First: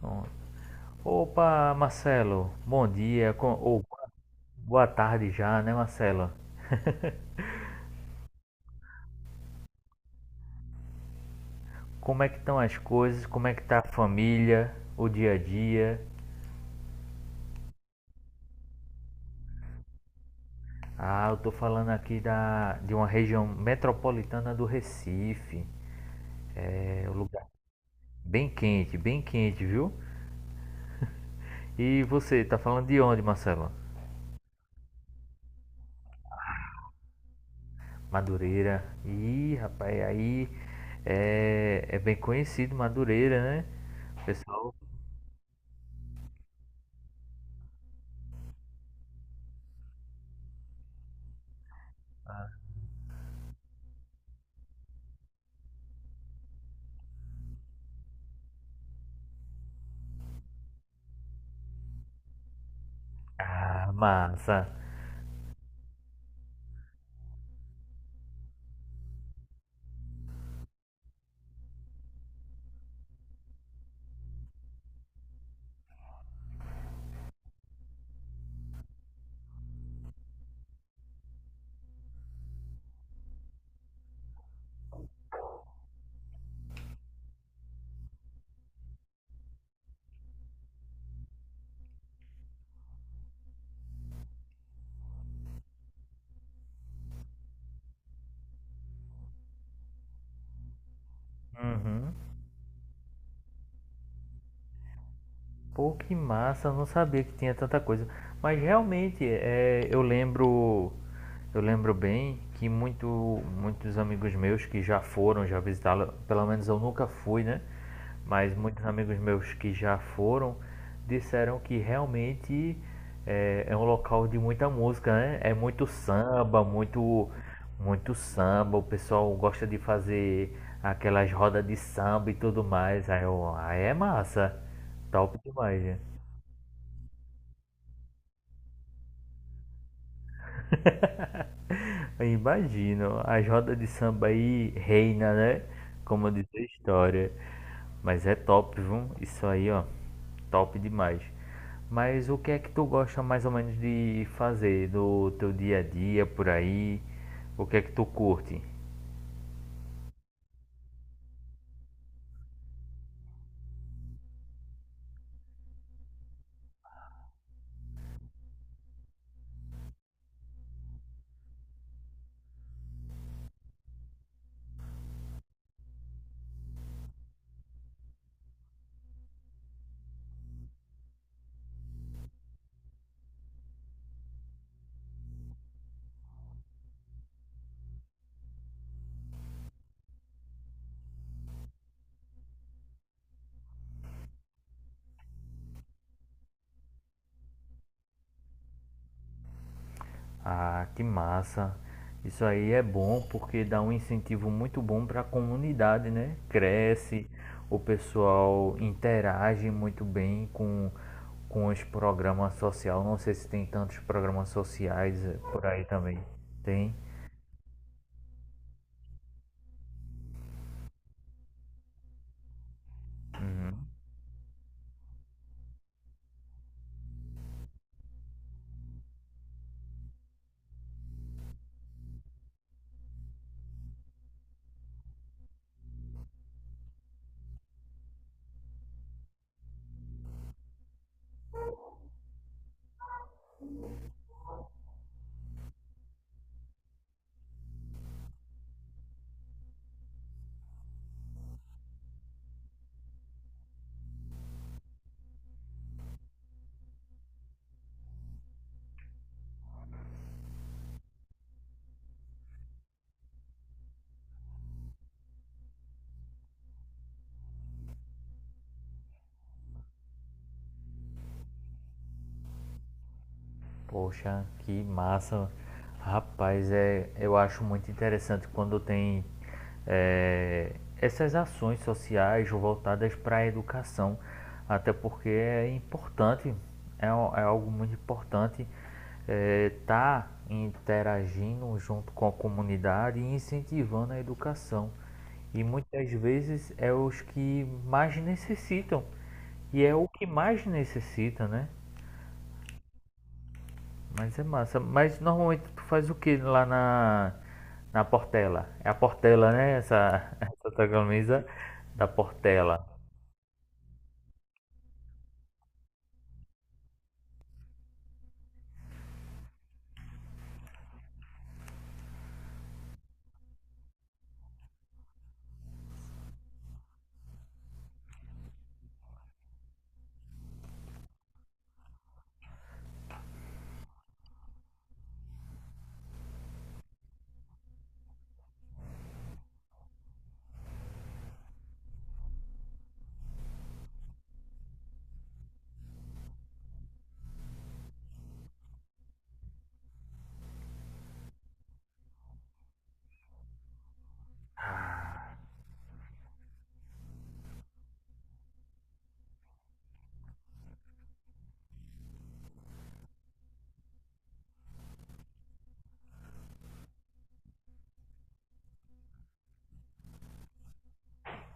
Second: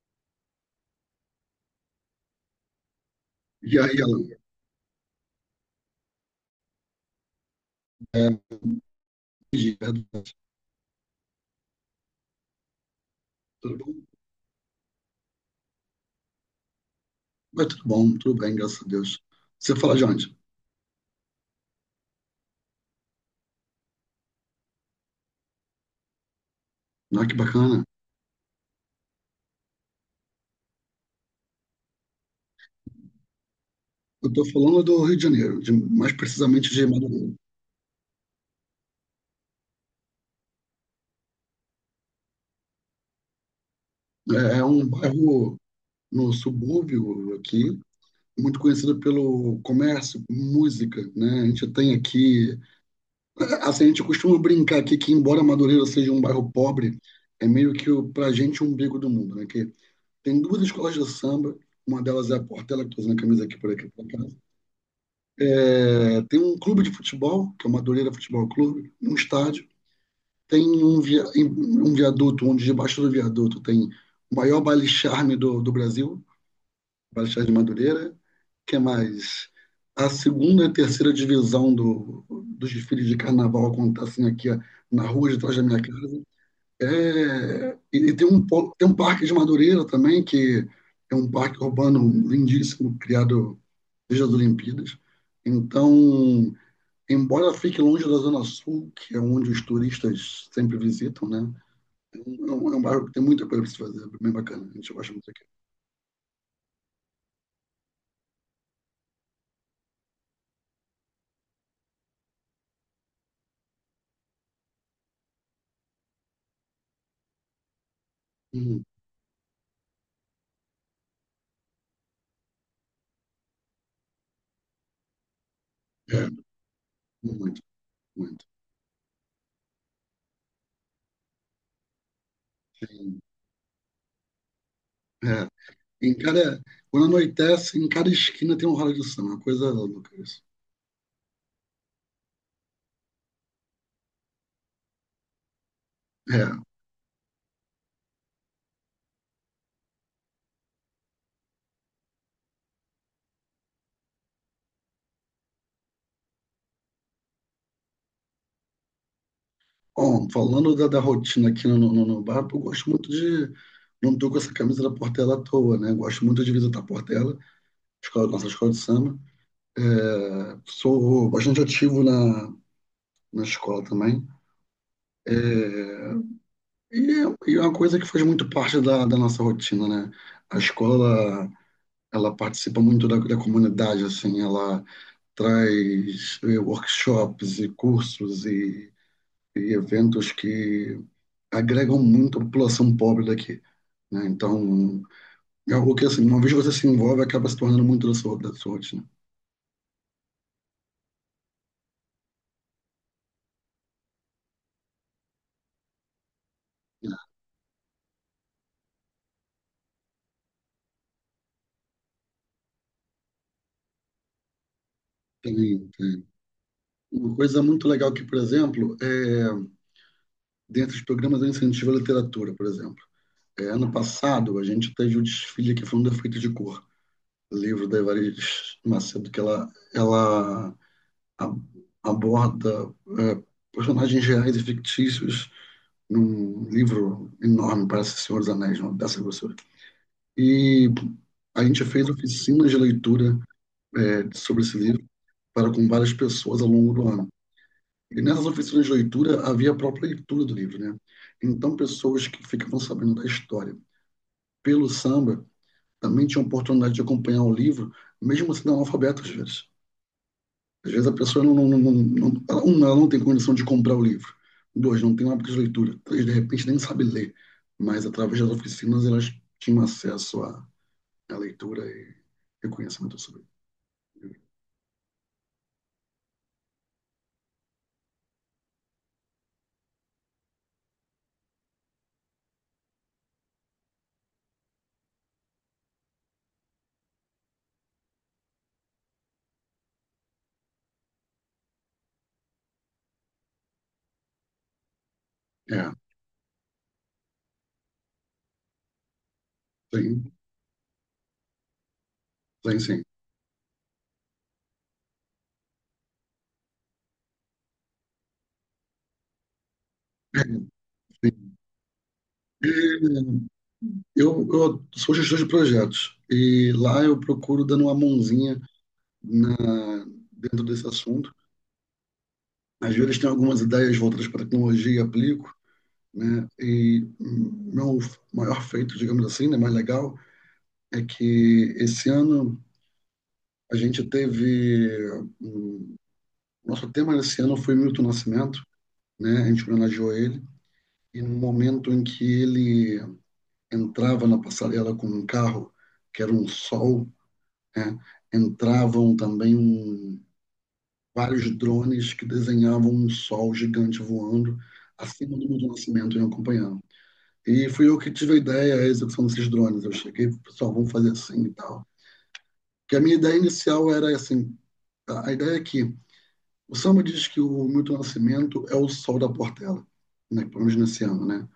Pronto. Opa, Marcelo, bom dia, co- E ou aí boa ela, boa tarde já, né, Marcelo? é, Como é que estão as coisas? Como é que tudo tá a bom? família, o dia a dia? Mas tudo bom, tudo bem, graças a Deus. Você fala de onde? Ah, eu tô falando aqui de uma região metropolitana do Recife. É um Ah, que lugar bacana. Bem quente, viu? E você, tá falando de onde, Marcelo? Eu estou falando do Rio de Janeiro, mais precisamente de Madureira. Madureira. Ih, rapaz, aí é bem conhecido Madureira, né? É, é Pessoal. um bairro no subúrbio aqui, muito conhecido pelo comércio, música, né? A gente tem aqui, assim, a gente costuma brincar aqui que embora Madureira seja um bairro pobre, é meio que o, pra gente o umbigo do mundo, né? Que tem duas escolas de samba, uma delas é a Portela, que estou usando a camisa aqui por aqui, Ah, por acaso. massa. É, tem um clube de futebol, que é o Madureira Futebol Clube, um estádio. Tem um, via, um viaduto, onde debaixo do viaduto tem o maior baile-charme do Brasil, baile-charme de Madureira. Que é mais? A segunda e terceira divisão dos desfiles de carnaval acontecem aqui ó, na rua de trás da minha casa. É, e tem um, tem um parque de Madureira também, que é um parque urbano lindíssimo, criado desde as Olimpíadas. Então, embora fique longe da Zona Sul, que é onde os turistas sempre visitam, né? Uhum. É um bairro que tem muita coisa para se fazer, é bem bacana. A gente gosta muito aqui. Pô, que massa, eu não sabia que tinha tanta coisa. Mas realmente, eu lembro bem que muito, muitos amigos meus que já foram, já visitaram, pelo menos eu nunca fui, né? Mas Hum, muitos amigos meus que já foram disseram que realmente é um local de muita música, né? É muito é, samba, muito, muito, muito muito. samba. O pessoal gosta de fazer aquelas rodas de samba e tudo mais. Tem- Aí é massa. Top é. demais, né? Em cada, quando anoitece, em cada esquina tem um ralo de samba, é uma coisa louca isso. Eu imagino. As rodas de samba aí reina, né? Como diz É. a história. Mas é top, viu? Isso aí, ó. Top demais. Mas o que é que tu gosta mais ou menos de fazer no teu dia a dia por aí? O que é que tu curte? Bom, falando da rotina aqui no bar, eu gosto muito de. Não estou com essa camisa da Portela à toa, né? Gosto muito de visitar a Portela, escola, nossa escola de samba. É, sou bastante ativo na escola também. É, e é uma coisa que faz muito parte da nossa rotina, né? A escola, ela participa muito da comunidade, assim, ela traz workshops e cursos e eventos que agregam muito a população pobre daqui, né? Então, é algo que, assim, uma vez que você se envolve, acaba se tornando muito da sua rotina. Ah, que massa. Isso aí é bom porque dá um incentivo muito bom para a comunidade, né? É, Cresce, o pessoal interage muito bem com os programas sociais. Não sei se tem tantos programas sociais por aí tem, também. tem. Tem? Uma coisa muito legal que, por exemplo, é, dentro dos programas eu incentivo a literatura, por exemplo. É, ano passado, a gente teve o desfile que foi um defeito de cor. Livro da Evariz Macedo, que ela a- aborda é, personagens reais e fictícios num livro enorme, parece Senhor dos Anéis, não, dessa grossura. E a gente fez oficinas de leitura é, sobre esse livro para com várias pessoas ao longo do ano. E nessas oficinas de leitura havia a própria leitura do livro, né? Então, pessoas que ficavam sabendo da história pelo samba também tinha a oportunidade de acompanhar o livro, mesmo sendo analfabeto às vezes. Às vezes a pessoa não, ela não tem condição de comprar o livro. Dois, não tem um hábito de leitura. Três, de repente nem sabe ler. Mas através das oficinas elas tinham acesso à, à leitura e, reconhecimento conhecimento sobre ele. Poxa, que massa. Rapaz, eu acho muito interessante quando tem é, essas ações sociais voltadas para a educação, até porque é importante, é algo muito importante estar interagindo junto com a comunidade e incentivando a educação. E É, muitas vezes é os que mais necessitam, e é o que sim, mais necessita, né? sim, sim. Mas é massa. Mas normalmente tu faz o que lá na Portela? É a Portela, né? Essa, essa tua camisa da Portela. Eu sou gestor de projetos e lá eu procuro dando uma mãozinha na, dentro desse assunto. Às vezes tenho algumas ideias voltadas para a tecnologia e aplico, né? E meu maior feito, digamos assim, né, mais legal, é que esse ano a gente teve hum, nosso tema desse ano foi Milton Nascimento, né? A gente homenageou ele e no momento em que ele entrava na passarela com um carro que era um sol, né? Entravam também um, vários drones que desenhavam um sol gigante voando acima do Milton Nascimento e acompanhando. E fui eu que tive a ideia, a execução desses drones. Eu cheguei, pessoal, vamos fazer assim e tal. Que a minha ideia inicial era assim, a ideia é que o samba diz que o Milton Nascimento é o sol da Portela, né? Pelo menos nesse ano, né?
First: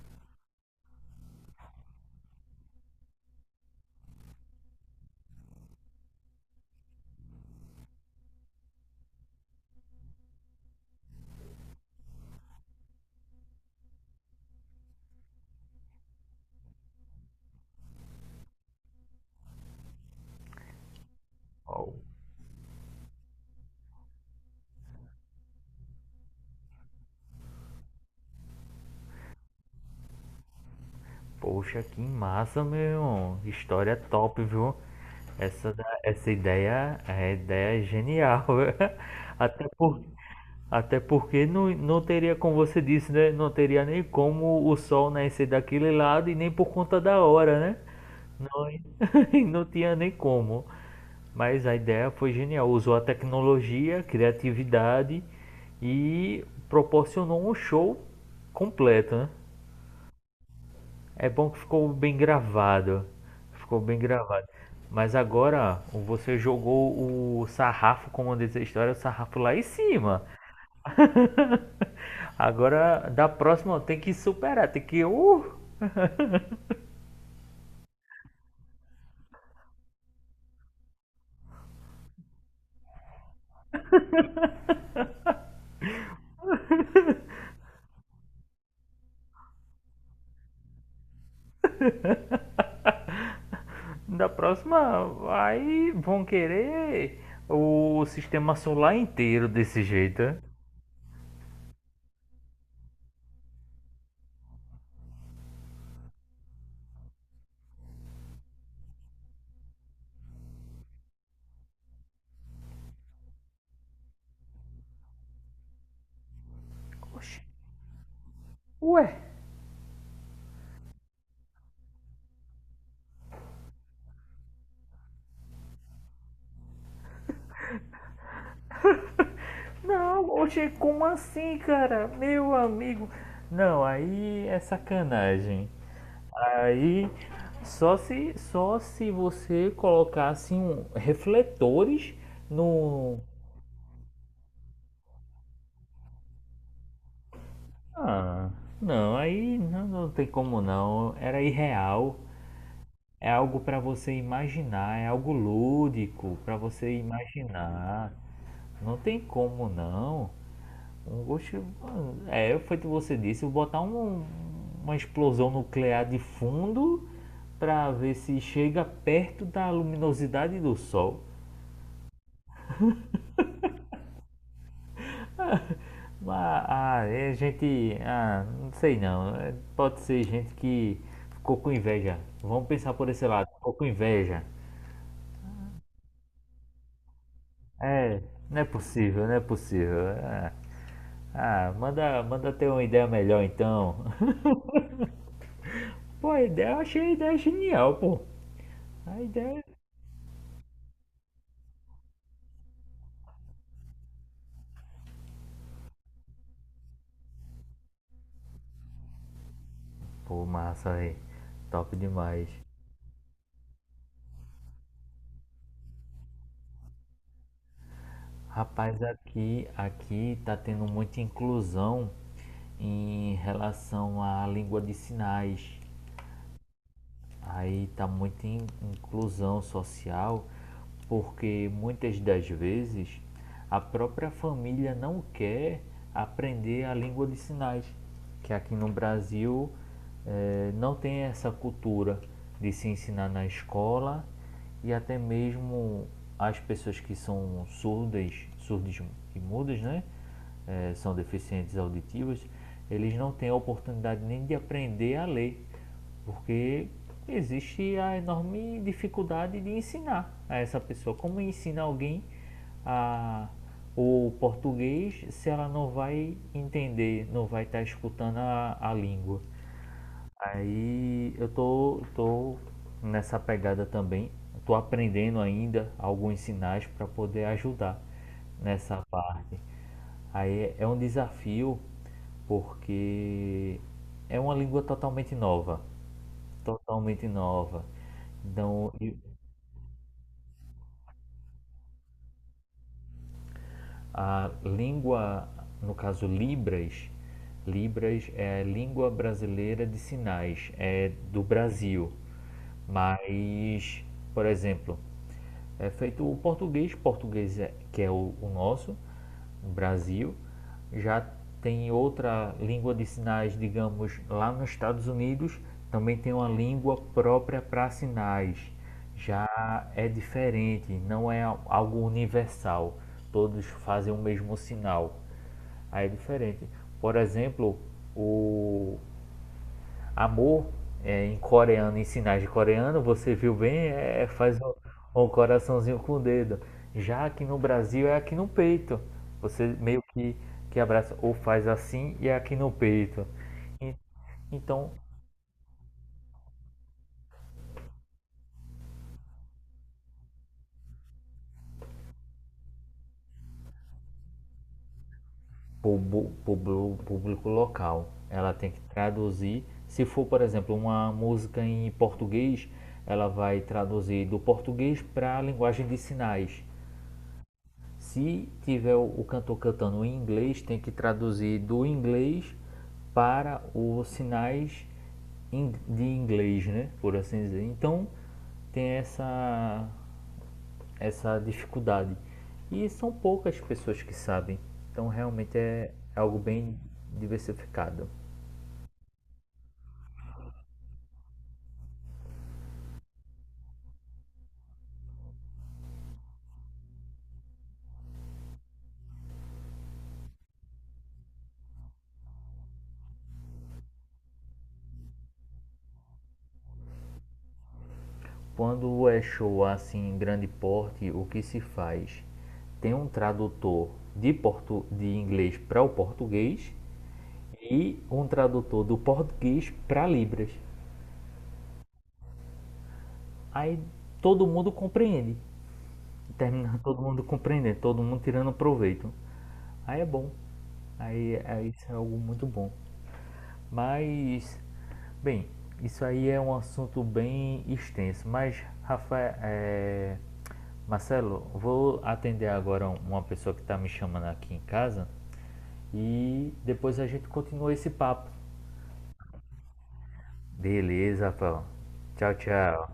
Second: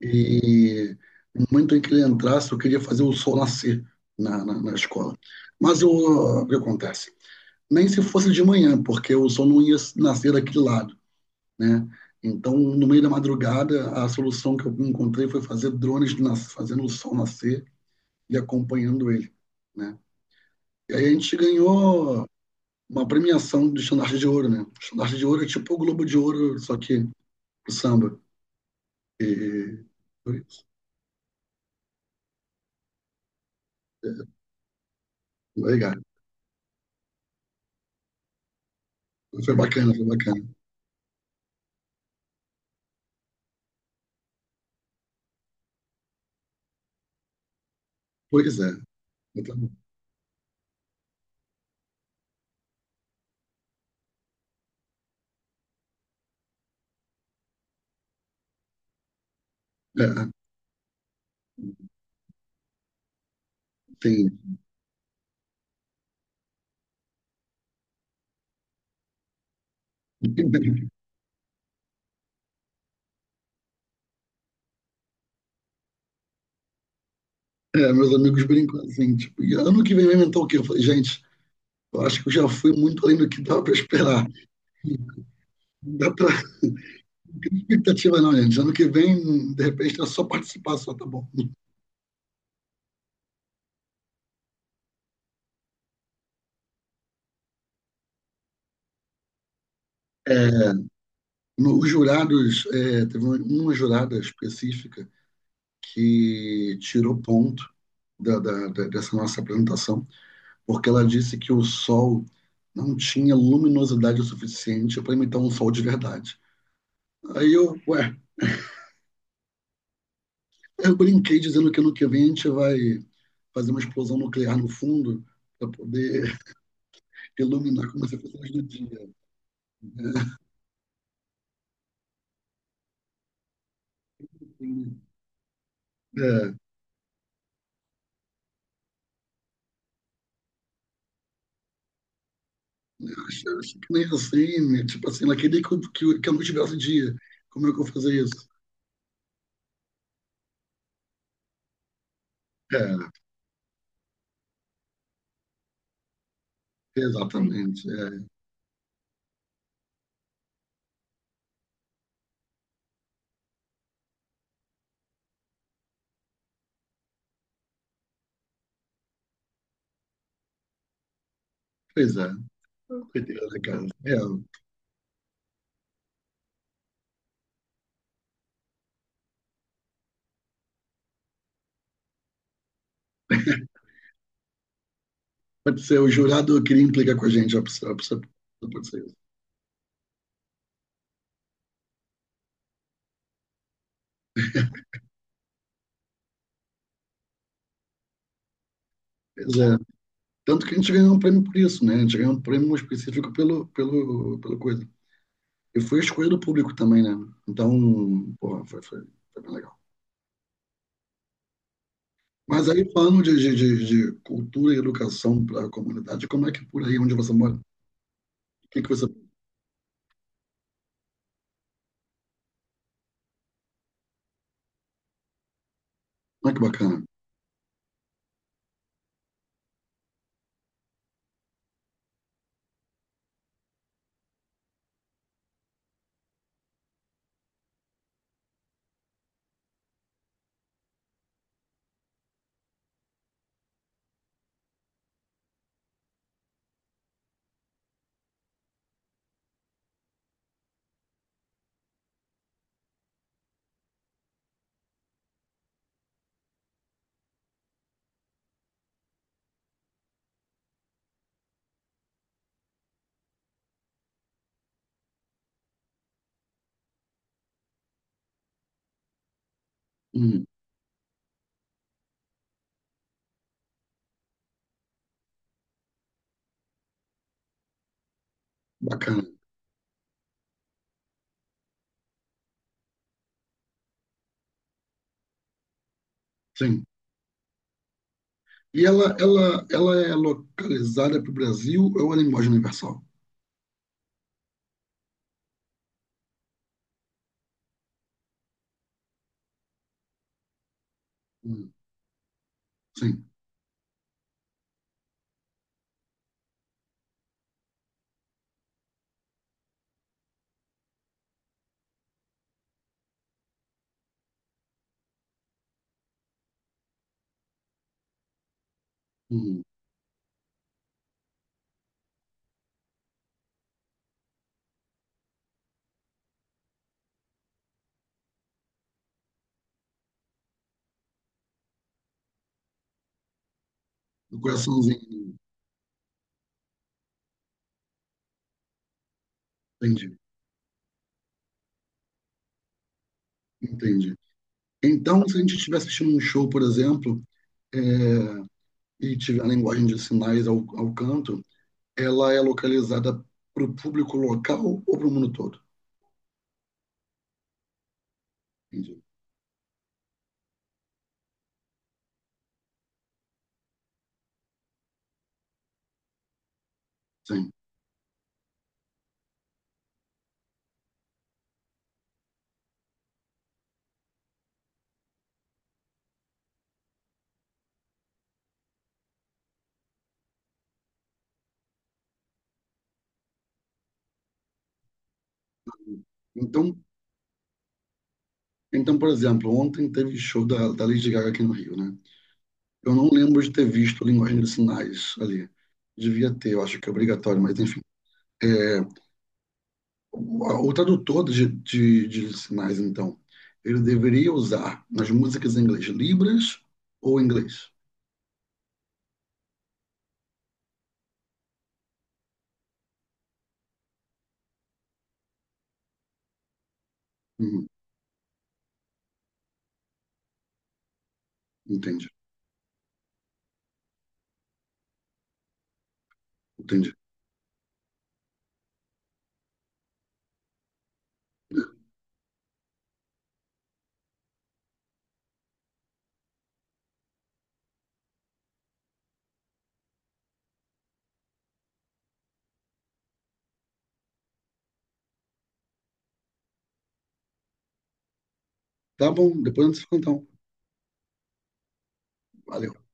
E no momento em que ele entrasse, eu queria fazer o sol nascer na escola. Mas eu, o que acontece? Nem se fosse de manhã, porque o sol não ia nascer daquele lado, né? Então, no meio da madrugada, a solução que eu encontrei foi fazer drones nas, fazendo o sol nascer e acompanhando ele, né? E aí a gente Oh, ganhou uma premiação do Estandarte de Ouro, né? O Estandarte de Ouro é tipo o Globo de Ouro, só que o samba. E foi isso. poxa, que massa, meu. História É, top, viu? Essa, legal. da- essa ideia é genial. Foi Até bacana, por, foi bacana. até porque não, não teria, como você disse, né? Não teria nem como o sol nascer daquele lado e nem por conta da hora, né? Pois Não, é. não Então, tinha nem como. Mas a ideia foi genial. Usou a tecnologia, criatividade e proporcionou um show completo, né? é, É bom que ficou bem gravado. Ficou bem tem... gravado. Mas agora você jogou o sarrafo, como diz a história, o sarrafo lá em cima. Agora, da próxima tem que superar, tem que. É, meus amigos brincam assim, tipo, ano que vem vai inventar o quê? Eu falei, gente, eu acho que eu já fui muito além do que dava para esperar. Não dá para. Não tem expectativa, não, gente. Ano que vem, de repente, é só participar, só tá bom. Da próxima, aí vão querer o sistema solar inteiro desse jeito, né? É, no, os jurados, é, teve uma jurada específica que tirou ponto dessa nossa apresentação, porque ela disse que o Sol não tinha luminosidade o suficiente para imitar um Sol de verdade. Oxi, Aí eu, ué, ué, eu brinquei dizendo que ano que vem a gente vai fazer uma explosão nuclear no fundo para poder iluminar como se fosse a luz do dia. Né? não, oxi, como assim, cara? Meu amigo. Não, aí é sacanagem. É, Aí só se você colocasse um, refletores no. eu acho, acho que nem assim, né? Tipo assim, ela queria que a luz tivesse dia. Como é que eu vou fazer isso? Ah, não, aí não, não tem como não. Era irreal. É, É algo para você imaginar, é algo lúdico para você exatamente. imaginar. É. Não tem como não. Um gosto, é, foi o que você disse, botar uma explosão nuclear de fundo para ver se chega perto da luminosidade do sol. Pois é. Coitada, cara. É, Mas ah, é gente, ah, não sei não. É, pode ser gente que ficou com inveja. Vamos pensar por esse lado, ficou com inveja. pode ser, o jurado queria implicar com a gente, a pessoa- É, não é pode ser isso. possível, não é possível. É. Ah, manda, manda ter uma ideia melhor então. Pô, a ideia, eu achei a ideia genial, pô. A Pois ideia. É é. Tanto que a gente ganhou um prêmio por isso, né? A gente ganhou um prêmio específico pelo coisa. E foi escolha do público também, né? Então, porra, foi bem legal. Pô, massa aí. Top demais. Mas aí, falando de cultura e educação para a comunidade, como é que é por aí onde você mora? O que que Rapaz, você. aqui, aqui tá tendo muita inclusão em relação à língua de sinais. Olha que bacana. Aí tá muita inclusão social, porque muitas das vezes a própria família não quer aprender a língua de sinais, que aqui no Brasil não tem essa cultura de se ensinar na escola e até mesmo as pessoas que são surdas, surdas e mudas, né? São deficientes auditivos, eles não têm a oportunidade nem de aprender a ler porque existe a enorme dificuldade de ensinar a essa pessoa. Como ensinar alguém a, o português se ela não vai entender, não vai estar escutando a língua? Hum, Aí eu tô, tô nessa pegada também. Tô aprendendo ainda alguns sinais para poder ajudar nessa bacana. parte. Aí é um desafio porque é uma língua totalmente nova Sim. totalmente nova. E Então, e ela é localizada para o Brasil ou ela é em linguagem universal? a língua, no caso Libras, Libras é a língua brasileira de sinais, é do Hum, Brasil. sim. Mas, por exemplo, é feito o português, português é, que é o nosso, no Brasil, já tem outra língua de sinais, digamos, lá nos Estados Unidos, também tem uma língua própria para sinais. Já Hum, é diferente, não é algo universal. Todos fazem o mesmo sinal. Aí é diferente. Por exemplo, o amor é em coreano, em sinais de coreano, você viu bem, é, no faz um, um coraçãozinho. coraçãozinho com o dedo. Já aqui no Brasil é aqui no peito. Você meio Entendi. Que abraça ou faz assim e é aqui no peito. E- Entendi. então, Então, se a gente estiver assistindo um show, por exemplo, é, e tiver a linguagem de sinais ao, ao canto, ela é localizada para o público local ou para o mundo todo? Público local, ela tem que Entendi. traduzir. Se for, por exemplo, uma música em português, ela vai traduzir do português para a linguagem de sinais. Sim. Se tiver cantor cantando em inglês, tem que traduzir do inglês para os sinais de inglês, né? Por assim dizer. Então tem essa dificuldade. E são poucas pessoas que sabem. Então realmente é algo bem Então, diversificado. então, por exemplo, ontem teve show da Lady Gaga aqui no Rio, né? Eu não lembro de ter visto a linguagem de sinais ali. Devia ter, eu acho que é obrigatório, mas enfim. É, o tradutor de sinais, então, ele deveria usar nas músicas em inglês libras ou inglês? Quando é show assim em grande porte, o que se faz? Tem um tradutor de inglês para o português Uhum, e um tradutor do português para Libras. entendi, Aí todo mundo compreende. Termina entendi. todo mundo compreendendo, todo mundo tirando proveito. Aí é bom. Aí isso é algo muito bom. Mas, bem, isso aí é um assunto bem extenso. Mas, Rafael, Marcelo, vou atender agora uma pessoa que está me chamando aqui em casa e depois a gente continua esse papo. Tá bom, depois a gente se fala, então. Beleza, Rafael. Tchau, Valeu. tchau.